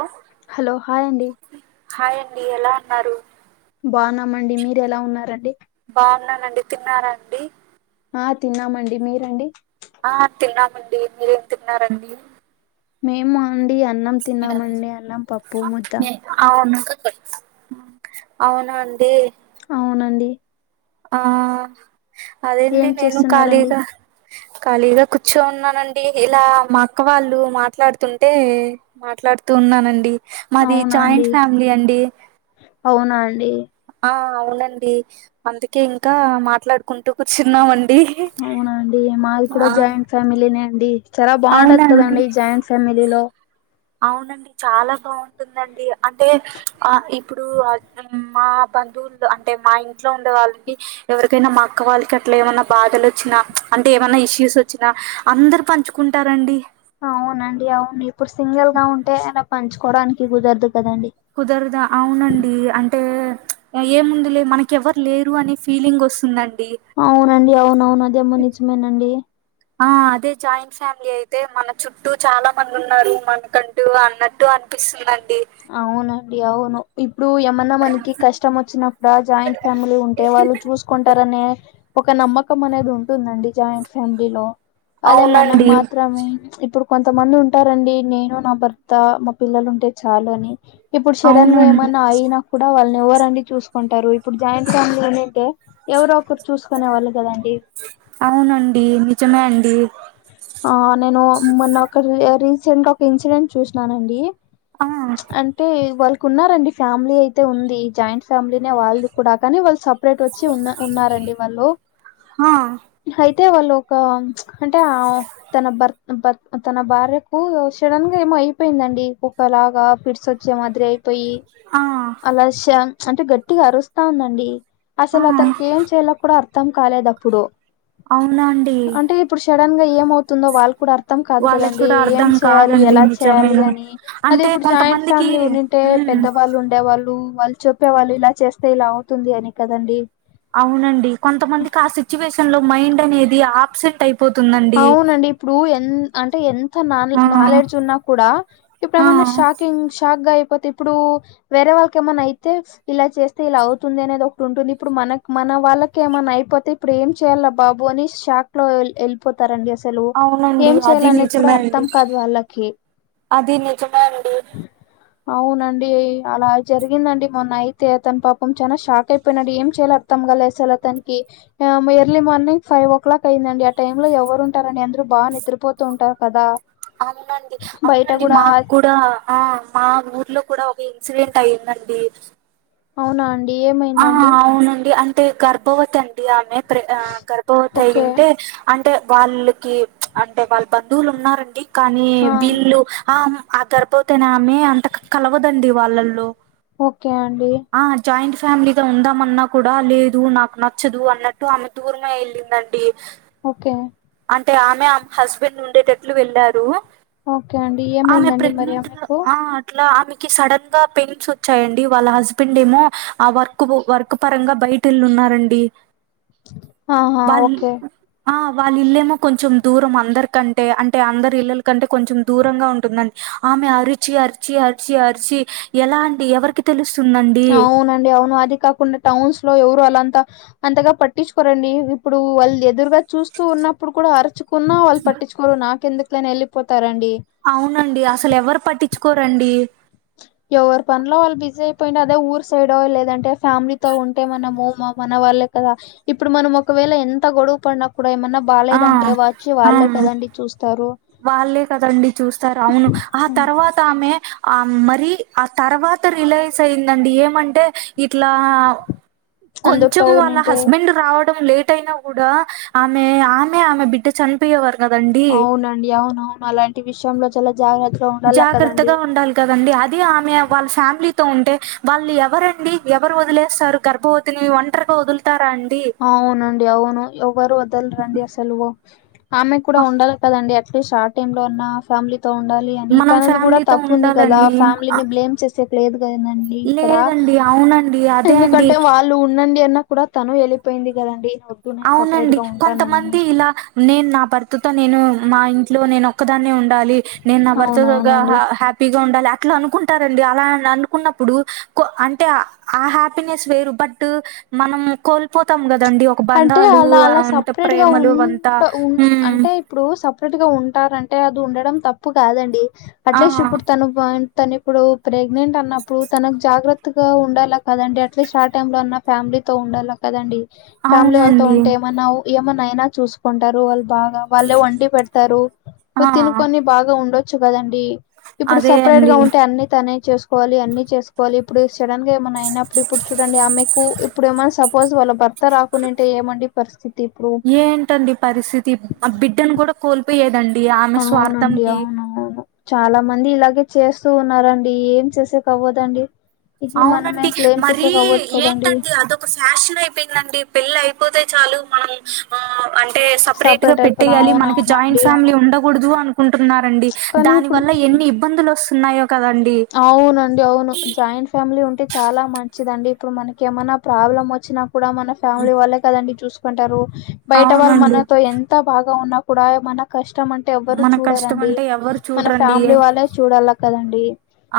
ఆ hello hi అండి hi అండి ఎలా ఉన్నారు బావున్నామండి మీరు ఎలా ఉన్నారండి బావున్నానండి తిన్నారా అండి ఆ తిన్నామండి మీరండి ఆ తిన్నామండి మీరేం తిన్నారండి మేమాండి అన్నం తిన్నామండి అన్నం పప్పు ముద్ద అవున అవునా అండి అవునండి ఆ అదేంటి ఏం నేను చేస్తున్నారండి ఖాళీగా ఖాళీగా కూర్చో ఉన్నానండి, ఇలా మా అక్క వాళ్ళు మాట్లాడుతుంటే మాట్లాడుతూ ఉన్నానండి మాది అవునాండి జాయింట్ ఫ్యామిలీ అండి అవునాండి ఆ అవునండి అందుకే ఇంకా మాట్లాడుకుంటూ కూర్చున్నామండి అవునా అండి మాది కూడా ఆ జాయింట్ ఫ్యామిలీనే అండి చాలా అవునా బావుంటది అండి కదండీ జాయింట్ ఫ్యామిలీలో అవునండి చాలా బావుంటుందండి అంటే ఆ ఇప్పుడు అ మా బంధువులులో అంటే మా ఇంట్లో ఉండే వాళ్ళకి ఎవరికైనా మా అక్క వాళ్లకట్లా ఏమన్నా బాధలొచ్చినా అంటే ఏవన్నా ఇష్యూస్ వచ్చినా అందరు పంచు కుంటారండి అవునండి అవును, ఇప్పుడు సింగల్ గా ఉంటే అలా పంచుకోవడానికి గుదర్దు కదండి కుదరద అవునండి అంటే ప్చ్ ఏముందిలే మనకెవ్వరు లేరు అని ఫీలింగ్ వస్తుందండి అవునండి అవును అవును అదేమో నిజమేనండి ఆ అదే జాయింట్ ఫ్యామిలీ అయితే మన చుట్టూ చాలా మంది ఉన్నారు మనకంటు టు అన్నట్టు అనిపిస్తుందండి అవునండి అవును ఇప్పుడు, ఏమన్నా మనకి కష్టం వచ్చినప్పుడ జాయింట్ ఫ్యామిలీ ఉంటే వాళ్లు చూసుకుంటారనే ఒక నమ్మకం అనేది ఉంటుందండి జాయింట్ ఫ్యామిలీలో అదే మనం అవునండి. మాత్రమే ఇప్పుడు కొంతమంది ఉంటారండి. నేను, నా భర్త, మా పిల్లలు ఉంటే చాలు అని ఇప్పుడు సెడన్ గా అవునండి. ఏమన్నా అయినా కూడా, వాళ్ళని ఎవరండి చూసుకుంటారు. ఇప్పుడు జాయింట్ ఫ్యామిలీ ఉన్నింటే, ఎవరో ఒకరు చూసుకునే వాళ్ళు గదండి. అవునండి, నిజమే అండి. ఆ నేను మొన్న ఒక రీసెంట్ గా ఒక ఇన్సిడెంట్ చూసినానండి ఆ అంటే వాళ్ళకు ఉన్నరండి ఫ్యామిలీ అయితే ఉంది జాయింట్ ఫ్యామిలీనే వాళ్ళది కూడా కానీ వాళ్ళు సపరేట్ వచ్చి ఉన్న ఉన్నారండి వాళ్ళు. ఆ అయితే వాళ్ళు ఒక అంటే అ తన బర్త్ బర్ తన భార్యకు సడన్ గా ఏమో అయిపోయిందండి ఒక్కలాగా ఫిట్స్ వచ్ చి ఓ మాదిరి అయిపోయి ఆ అలా శం అంటే గట్టిగా అరుస్తా ఉందండి. ఆ అసలు అతనికి ఏం చేయలో కూడా అర్థం కాలేదు అప్పుడు. అవునాండి అంటే ఇప్పుడు సడన్ గా ఏమవుతుందో వాళ్ళు కూడా అర్ ర్థం కాదు వాళ్ళకి కదండి కూడా ఏం అర్థం చేయాలి కాదండి ఎలా చేయాలి నిజమేను అని అదె అంటే ఇప్పుడు జాయింట్ కొంతమందికి ఫ్యామిలీ ఉండిం టే పెద్దవాళ్ళు ఉండేవాళ్ళు, వాళ్ళు చెప్పేవాళ్ళు ఇలా చేస్తే ఇలా అవుతుంది అని కదండి. అవునండి, కొంతమందికి ఆ సిచ్యువేషన్ లో మైండ్ అనేది ఆబ్సెంట్ అయి అవునండి ఇప్పుడు ఎన్ అంటే ఎన్ త నాల్ ఆ నాలెడ్జ్ ఉన్నా కూడా ఇప్పుడు ఆ ఏమన్నా షాకింగ్ షాక్ గా అయిపోతే ఇప్పుడు వేరే వాళ్ళకి ఏమన్నా అయితే ఇలా చేస్తే ఇలా అవుతుంది అనేది ఒకటి ఉంటుంది ఇప్పుడు మనక్ మన వాళ్ళకి ఏమన్నా అయిపోతే ఇపుడేం చేయల బాబూ అని షాక్ లో ఎల్ తారండి అసలు అవునండి ఏం అది చేయాలనిది కూడా నిజమే అండి అర్థం కాదు వాళ్ళకి అది నిజమే అండి అవునండి, అలా జరిగిందండి మొన్న అయితే అతను పాపం చాలా షాక్ అయిపోయినాడు ఏం చేయాల అర్దం కాలే అసలతనికి, early morning five o'clock అయిందండి ఆ టైమ్ లో ఎవరు ఉంటారండి అందరు బాగా నిద్రపోతూ ఉంటారు కదా అవునండి, బయట అవునండి కూడా ఆ- మాక్కుడా ఆ మా ఊర్లో కూడా ఒక ఇన్సిడెంట్ అయిందండి అవునాం హ ఆ అవునండి అంటే గర్భవతి అండి ఆమె ప్ర ఆ గర్భవతి అయి ఓకే ఉంటే అంటే వాళ్ళకి అంటే వాళ్ళు బంధువులు ఉన్నారండి కానీ ఆ వీళ్ళు ఆ ఆ గర్భవతయినామె అంత కలవదండి వాళ్ళల్లో ఓకే అండి ఆ జాయింట్ ఫ్ ఫ్యామిలీగా ఉందమన్నా కూడా లేదు నాకు నచ్చదు అన్నట్టు ఆమె దూరమే వెళ్ళిందండి ఓకే అంటే ఆమె ఆమె హస్బెండ్ ఉండేటట్లు వెళ్లారు ఓకే అండి ఆమె ఏమైందండి మరి ప్రెగ్నంటుగ ఆమెకు ఆ అట్ల ఆమెకి సడన్ గా పెయిన్స్ వచ్చాయండి, వాళ్ళ హస్బెండెమో ఆ వర్క్ వర్క్ పరంగా బయట వెళ్ళి ఉన్నారండి, ఆహా వాళ్ ఓకే ఆ వాళ్ళ ఇళ్లేమో కొంచెం దూరం అందరికంటే అంటే అందరి ఇల్లల కంటే కొంచెం దూరంగా ఉంటుందం ఆమె అరిచి అరిచి అరిచి అరిచి ఎలాండి ఎవరికి తెలుస్తుందండి అవునండి అవును అది కాకుండా టౌన్స్ లో ఎవరు అలాంత అంతగా పట్టించుకోరండి ఇప్పుడు వాళ్ళు ఎదురుగా చూస్తూ ఉన్నప్పుడు కూడ అరచు కున్నా వాళ్ళు పట్టించుకోరు నాకెందుకులే అని వెళ్ళిపోతారండి. అవునండి అసలు ఎవరు పట్టించుకోరండి ఎవరి పనిలో వాళ్ళు బిజీ అయిపోయినాదే అదే ఊరు సైడో లేదంటే ఫ్యామిలీతో ఉంటే మనము మా మన వాళ్ళే కదా ఇప్పుడు మనం ఒకవేళ ఎంత గొడువ పడిన కూడ ఏమన్నా ఆ బాలేదంటే వచ్చి ఆ వాళ్ళే కదండి చూస్తారు వాళ్ళే కదండి చూస్తారు అవును ఆ తర్వా తామె ఆ మరి ఆ తర్వాత రిలైజ్ అయిందండి ఏమంటే ఇట్లా కొంచెం అందరితో వాళ్ళ నింటే హస్బెండ్ రావడం లేట్ అయినా కూడా ఆమె ఆమె ఆమె బిడ్డ చనిపోయే వారు అవునండి అవునవును అలాంటి విషయంలో చాలా జాగ్రత్తగా ఉండాల కదండి జాగ్రత్తగా ఉండాలి కదండి అది ఆమె వాళ్ళ ఫ్యామిలీతో ఉంటే వాళ్ళు ఎవరండి ఎవరు వదిలేస్తారు గర్భవత్ తిని ఒంటరిగా వదులుతారా అండి అవునండి అవును ఎవ్వరు వద్దలరండి అసలు ఆమె కూడా ఉండాలి కదండి అట్లీస్ట్ ఆ టైం లో ఉన్న ఫ్యామిలీతో ఉండాలి కానీ మనం తనది కూడా ఫ్యామిలీతో తప్పు ఉంది కదా ఉండాలని ఫ్యామిలీని బ్లేమ్ చేసేకి లేదు కదండి ఇక్కడ లేదండి అవునండి అదే అండి ఎందుకంటే వాల్ ళ్ళు ఉండండి అన్నా కూడా తను వెళ్ళిపోయింది కదండి నేను సపరేట్ అవునండి గా ఉంటానని కొంతమంది ఇలా నేను నా భర్తతో నేను మా ఇంట్లో నేను ఒక్కదాన్నే ఉండాలి నేన్ నా భర్త తొగ హా అవునవునండి హ్యాప్ పిగా ఉండాలి అట్లా అనుకుంటారండి అలా అనుకున్నప్పుడు అంటే ఆ హాప్ పినెస్ వేరు బట్ మనం కోల్పోతాం కదండి ఓ అంటే బంధాలు అలా అలా అవంత సపరేట్ గా ప్రేమలు ఉండ ఉ వంతహు అంటే ఇప్పుడు సపరేట్ గా ఉంటారంటే అది ఉండడం తప్పు కాదండి ఆ అట్లీస్ట్ ఇప్పుడు తను బా తను ఇప్పుడు ప్రెగ్నెంట్ అన్నప్పుడు తనకు జాగ్రత్తగా ఉండాల కదండి అట్లీస్ట్ ఆ టైం లో అన్న ఫ్యామిలీతో ఉండాల కదండి ఫ్యామిలీ వాళ్ళతో అవునండి ఉంటే ఏమన్నావు ఏమనైనా చూసుకుంటారు వాళ్ళు బాగా వాళ్ళే వంటి పెడతారు ఆ తినుకొని బాగా ఉండొచ్చు కదండి ఇప్పుడు అదే సపరేట్ అండి గా ఉంటే అన్ని తనే చేసు కోవాలి అన్ని చేసుకోవాలి ఇప్పుడు సడన్గామన్నా అయినప్పుడు ఇప్పుడు చూడండి ఆమెకు ఇప్పుడు ఏమైన్నా సపోజ్ వాళ్ళ భర్త రా కున్నింటే ఏమండి పరిస్థితి ఇప్పుడు ట్టండి పరిస్థితి ఆ బిడ్డను కూడా కోల్పోయేదండి ఆమె స్వార్థం అవునండి కీ అవునవును చాలా మంది ఇలాగే చేస్తూ ఉన్నారండి ఏం చేసే కవ్వదండి ఇది అవునండి మనమేం బ్లేమ్ చేసేకవ్వద్దు కదండి ఒక ఫ్యాషన్ అయిపోయిందండి పెళ్లి అయిపోతే చాలు మనం ఆ అంటే సపరేట్ గా అయిపోదాం పెట్టేయాలి మనకి జాయింట్ అవునవునండి ఫ్యామిలీ అవును ఉండ కుడదు అనుకుంటున్నారండి కానీ దాని ఇప్పుడు వల్ల ఎన్ని ఇబ్బందులు వస్తున్నాయో కదండి అవునండి అవును జాయిం ఫ్యామిలీ ఉంటే చాలా మంచిదండి ఇప్పుడు మనకి ఏమైనా ప్రాబ్లమ్ వచ్చినా కూడా మన ఫ్యామిలీ వాళ్ళే కదండి చూసుకుంటారు బయట వాళ్ళు అవునండి మనతో ఎం త బాగా ఉన్నా కూడా మన కష్టం అంటే ఎవ్వరు మన కష్టం చూడరండి అంటే ఎవరు మన చూడరండి ఫ్యామిలీ వాళ్ళే చూడాలా కదండి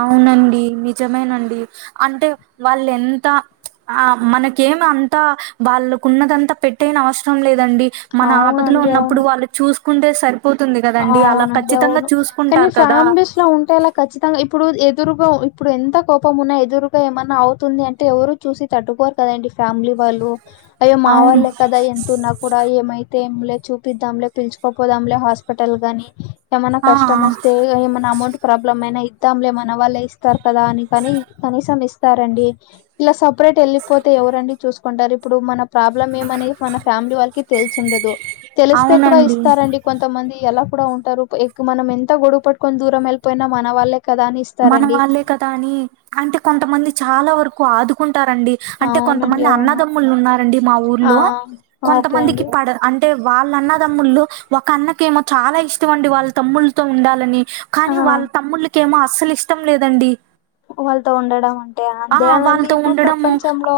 అవునండి నిజమేనండి అంటే వాళ్ళెంత ఆ మనకేమి అంతా వాళ్ళకున్నదంతా పెట్టేనవసరం లేదండి మన ఆపదలో అవునండి ఉన్నప్పుడు అవును వాళ్ళు చూసుకుంటే సరి అవునండి అవును కానీ చూసుకుంటారు కదా ఫ్యామిలీస్ లో ఉంటేలా ఖచ్చితంగా ఇప్పుడు ఎదురుగా ఇప్పుడు ఎంత కోపం ఉన్నా ఎదురుగా ఏమన్నా అవుతుంది అంటే ఎవరు చూసి తట్టుకోరు కదండి ఫ్యామిలీ వాళ్ళు అయ్యో మా అవును వాళ్ళే కదా ఎంతో నాకు కూడా ఏమైతే ఏంలే చూపిద్దాంలే పిలుచుకోపోదాంలే హాస్పిటల్ గాని ఏమైనా ఆ కష్టం వస్తే ఏమన్నా అమౌంట్ ప్రాబ్లమ్ అయినా ఇద్దాం లే మనవాళ్ళ ఇస్తా తారు కదా అందుకనినీ కనీసం ఇస్తారండి ఇలా సపరేట్ వెళ్ళిపోతే ఎవరండి చూసు కుంటారు ఇప్పుడు మన ప్రాబ్లమ్ ఏమనేది మన ఫ్యామిలీ వాళ్ళకి తెలిసుండదు తెలిస్తే కూడా అవునండి ఇస్తారండి కొంతమంది ఎలా కూడా ఉంటారు మనం ఎంత గొడవ పెట్టుకొని దూరం వెళ్ళిపోయినా మన వాళ్ళే కదా అనేసి మన వాళ్ళే కదా అని అంటే కొంతమంది చాలా వరకు ఆదు కుంటారండి అంటే అవునండి కొంతమంది అవును అన్నదమ్ములు ఉన్నారండి మా ఆ ఊర్లో ఓకే కొంతమందికి అండి పడ అం అంటే వాళ్ళ అన్న దమ్ముళ్ళు ఒక అన్నకేమో చాలా ఇష్టం అండి వాళ్ళ తమ్ముళ్ళతో ఉండాలని కానీ ఆ వాళ్ళ తమ్ముళ్ళకేమో అస్సలు ఇష్టం లేదండి వాళ్ళతో ఉండడం అంటే ఆ అంతేనండి వాళ్ళతో ఇప్పుడు ఉండడము ప్రపంచంలో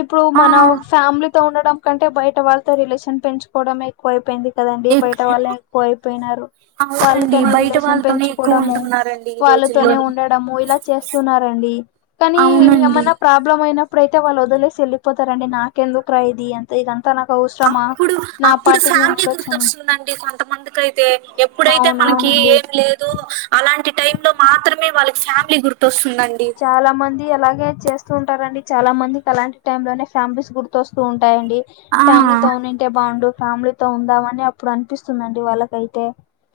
ఇప్పుడు ఆ మన ఫ్యామిలీతో ఉండడం కంటే బయట వాళ్ళతో రిలేషన్ పెంచుకోడమే ఎకువ అయిపోయింది కదండి ఎక్ బయట వాళ్ళే ఎక్కువ అయిపోయినారు అవునండి వాళ్ళతోనే బయట రిలేషన్ వాళ్ళతోనే ఎక్కువ పెంచుకోవడము ఉంటున్నారండి ఈ వాళ్ళతోనే రోజుల్లోని ఉండడము ఇలా చేస్తున్నారండి కానీ ఇగ అవునండి మనం ప్రాబ్లం అయినప్పుడు అయితే వాళ్ళు వదిలేసి వెళ్ళిపోతారండి నాకెందుకు రా ఇది అని అప్పుడు అప్పుడు పాటికి నేను ఫ్యామిలీ ఉండొచ్చని గుర్తొస్తుందండి కొంతమందికి అయి తే ఎప్పుడైతే మనకి అవునవునండి ఏం లేదు అలాంటి టైమ్ లో మాత్రమే వాళ్ళకి ఫ్యామిలీ గుర్తొస్తుంది చాలా మంది ఇది అలాగే చేస్తూ ఉంటారండి చాలా మందికి అలాంటి టైమ్ లోనే ఫ్యామిలీస్ గుర్తొస్తూ ఉంటాయండి ఆ ఫ్యామిలీతో ఉంటే బాగుండు ఫ్యామిలీతో ఉందామని అప్పుడు అనిపిస్తుందండి వాళ్ళకైతే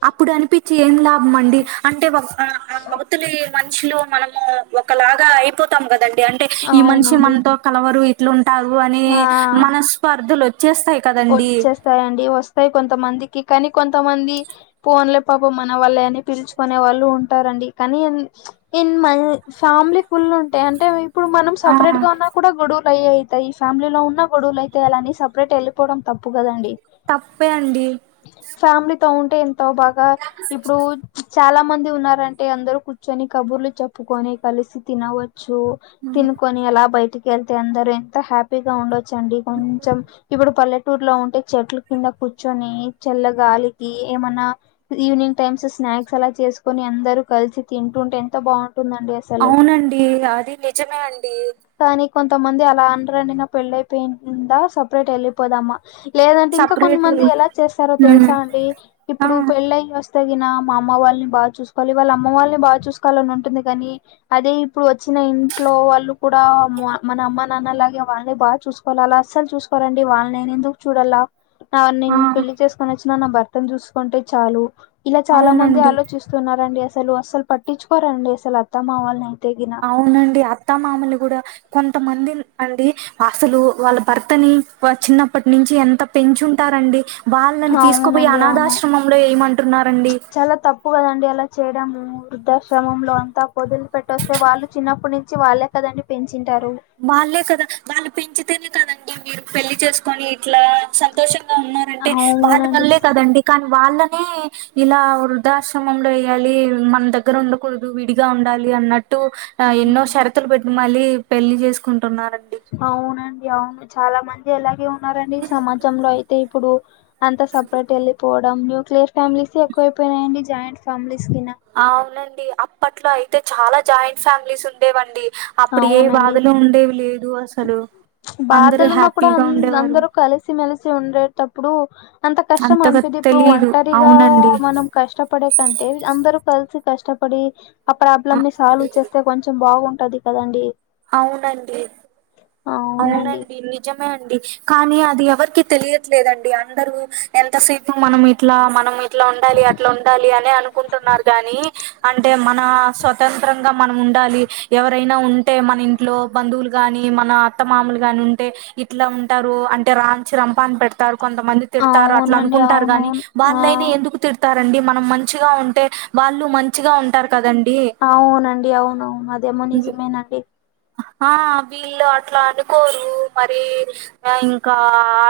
అప్పుడు అనిపించి ఏం లాభం అండి అంటే ఒకసారి వ్యక్తులు మనుషులు మనము ఒకలాగా అయిపోతాం కదండి అంటే ఈ మనిషి అవునండి మనతో కలవరు ఇట్లుంటారు అని ఆ మన స్పర్ధలు వచ్చేస్తాయి కదండి వచ్చేస్తాయండి వస్తాయి కొంతమందికి కానీ కొంతమంది పోన్లే పాపం మన వాళ్ళే అని పిలుచుకునే వాళ్ళు ఉంటారండి కానీ ఇన్ మ ఫ్యామిలీ ఫుల్ ఉంటాయి అంటే ఇప్పుడు మనం ఆ సపరేట్ గా ఉన్న కూడా గొడువలు అయే అయితాయి ఫ్యామిలీలో ఉన్న గొడువలు అయితాయి అలాని సపరేట్ వెళ్ళిపోవడం తప్పు కదండి తప్పే అండి ఫ్యామిలీతో ఉంటే ఎంతో బాగా ఇప్పుడు చాలా మంది ఉన్నారంటే అందరు కూర్చొని కబుర్లు చెప్పుకొని కలిసి తినవచ్చు తినుకొని ఎలా బయటికి వెళ్తే అందరు ఎంత హ్యాపీగా ఉండచ్ చండి కొంచెం ఇప్పుడు పల్లెటూరులో ఉంటే చెట్ల కింద కూర్చొని చల్లగాలికి ఏమన్నా ఈవినింగ్ టైమ్స్ స్నాక్స్ అలా చేసుకుని అందరు కలిసి తింటుంటే ఎంత బాగుంటుందండి అసలు అవునండి అది నిజమే అండి కానీ కొంతమంది అలా అనరండి నా పెళ్ళయిపోయింద సపరేట్ వెళ్ళిపోదమా లేదంటే ఇంకా సపరేట్ కొంతమంది ఎలా చేస్తారో ఉమ్ తెలుసా అండి ఇప్పుడు ఆ పెళ్ళయి వస్ తగిన మా అమ్మ వాళ్ళని బా చూసుకోవాలి వాళ్ళ అమ్మ వాళ్ళని బా చూసుకోవాలని ఉంటుంది గానీ అదే ఇప్పుడు వచ్చిన ఇంట్లో వాళ్ళు కూడా మన అమ్మ న్న అలాగే వాళ్ళని బా చూసుకోవాల అలా అస్సలు చూసుకోవాలండి వాళ్ళని నేను ఎందుకు చూడాలా నా ఆ నేను పెళ్లి చేసుకొని వచ్చినా నా భర్తను చూసుకుంటే చాలు ఇలా చాలా మంది అవునండి ఆలోచిస్ స్తున్నరండి అసలు, అస్సలు పట్టిచ్చుకోరండి అసలు అత్త మామల్నీ అయితే గిన అవునండి అత్త మామలు గూడా కొంతమంది అండి అసలు వాళ్ళ భర్తని చిన్నప్పటి వ నుంచి ఎంత పెంచుంటారండి వాళ్ళని తీసుకుపోయి అవునండి అవును అనాథాశ్రమంలో ఏయమంటున్నారండి ప్పు కదండి అలా చేయడము, వృద్ధాశ్రమంలో అంతా పొదిలి పెట్టొస్తే వాళ్ళు చిన్నప్పటి నుంచి వాళ్ళే కదండి పెంచింటారు వాళ్ళే కదా వాళ్ళు పెంచితేనే కదండి మీరు పెళ్లి చేసుకొని ఇట్లా సంతోషంగా ఉన్నారంటే వాళ్ళ అవునండి వల్లే కదండి కనీ వాళ్ళనే ఇలా వృద్ధాశ్రమంలో ఎయ్యాలి మన దగ్గర ఉండకూడదు విడిగా ఉండాలి అన్నట్టు ఎన్నో షరతులు పెట్టి మలీ పెళ్లి చేసుకుంటున్నారండి అవునండి అవును చాలా మంది అలాగే ఉన్నారండి సమాజంలో అయితే ఇప్పుడు అంత సపరేట్ ఎళ్లిపోవడం న్యూక్లియర్ ఫ్యామిలీసే ఎక్కువైపోయినయండి జాయింట్ ఫ్యామిలీస్ గిన అవునండి అప్పట్లో అయితే చాలా జాయింట్ ఫ్యామిలీస్ ఉండేవండి అప్పుడు ఏ అవునండి బాధలు ఉండేవి లేదు అసలు, అందరు బాధలున్నా కూడా హ్యాపీగా అం ఉండేవారు అందరూ కలిసిమెలిసి ఉండేటప్పుడు అంత కష్టం అంతగా అనిపిదిప్పుడు తెలీదు ఒంటరిగా అవునండి. మనం కష్టపడే కంటే అందరూ కలిసి కష్టపడి ఆ అ ప్రాబ్లమ్ ని సాల్వ్ చేస్తే కొంచెం బాగుంటది కదండి అవునండి అవునండి నిజమే అండి కానీ అది ఎవరికి తెలియట్లేదండి అందరూ ఎంతసేపు మనం ఇట్లా మనం ఇ ట్లా ఉండాలి అట్లా ఉండాలి అనే అనుకుంటున్నారు గాని అంటే మన స్వతంత్రంగా మనం ఉండాలి ఎవరైనా ఉంటే మన ఇంట్లో బంధువులు గాని మనాత్ త్త మామూలుగానీ ఉంటే ఇట్ల ఉంటారు అంటే రాంచి రంపాన పెడతారు కొంతమంది తిడతారు అట్ల అవునండి అనుకుంటారు గాని అవునవును ఆ వాళ్ళైనా ఎందుకు తిడ్ తారండి మనం మంచిగా ఉంటే వాళ్ళు మంచిగా ఉంటారు కదండి అవునండి అవునవును అదేమో నిజమేనండి ఆ వీళ్ళు అట్లా అనుకోరు మరి ఇంకా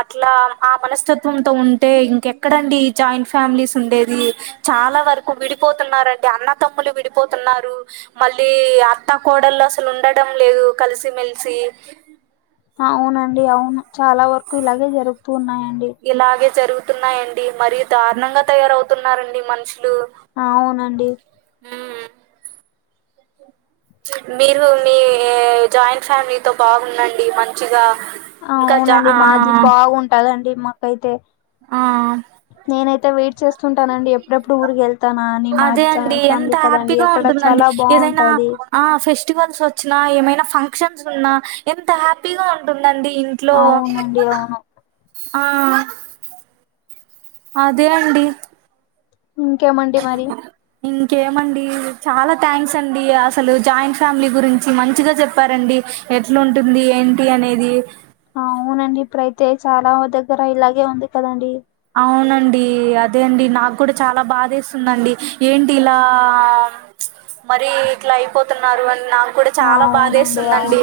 అట్లా ఆ మనస్తత్వంతో ఉంటే ఇంకెక్కడండి జాయింట్ ఫ్యామిలీస్ ఉండేది చాలా వరకు విడిపోతున్నారండి అన్న తమ్ములు విడిపోతున్నారు మళ్ళీ అత్తా కోడళ్లు అసలు ఉండటం లేదు కలిసిమెలిసి అవునండి అవును చాలా వరకు ఇలాగే జరుగుతూన్నాయండి ఇలాగే జరుగుతున్నాయండి మరీ దారుణంగా తయారవుతున్నారండి మనుషులు అవునండి ఉమ్, మీరు మీ జాయింట్ ఫ్యామిలీతో బాగుందండి మంచిగా ఇంకా జా అవునండి ఆ మాది బాగుంటదండి మాకైతే ఆ నేనైతే వెయిట్ చేస్తుంటానండి ఎప్ ప్పుడెప్పుడు ఊరికెళ్తనా అని అదే మాది అండి జాయింట్ ఎంత ఫ్యామిలీ కదండి హ్యాపీగా అక్కడ ఉంటుందండి. చాలా ఏదైనా బావుంటది ఆ ఫెస్టివల్స్ వచ్చినా ఏమైనా ఫంక్షన్స్ ఉన్నా ఎంత హ్యాపీగా ఉంటుందండి ఇన్ ట్లో అవునండి అవును ఆ అదే అండి ఇంకే మండి మరి ఇంకేమండి చాలా థ్యాంక్స్ అండి అసలు జాయింట్ ఫ్యామిలీ గురించి మంచిగా చెప్పారండి ఎట్లుంటుంది ఏంటి అనేది అవునండి ఇప్పుడైతే చాలా దగ్గర ఇలాగే ఉంది కదండి అవునండి అదే అండి నాకు కూడా చాలా బాధేస్తుందండి ఏంటి ఇలా మరి ఇట్లా అయిపోతున్నారు అని నాకు కూడా చాలా అవునండి బాధేస్తుందండి అవును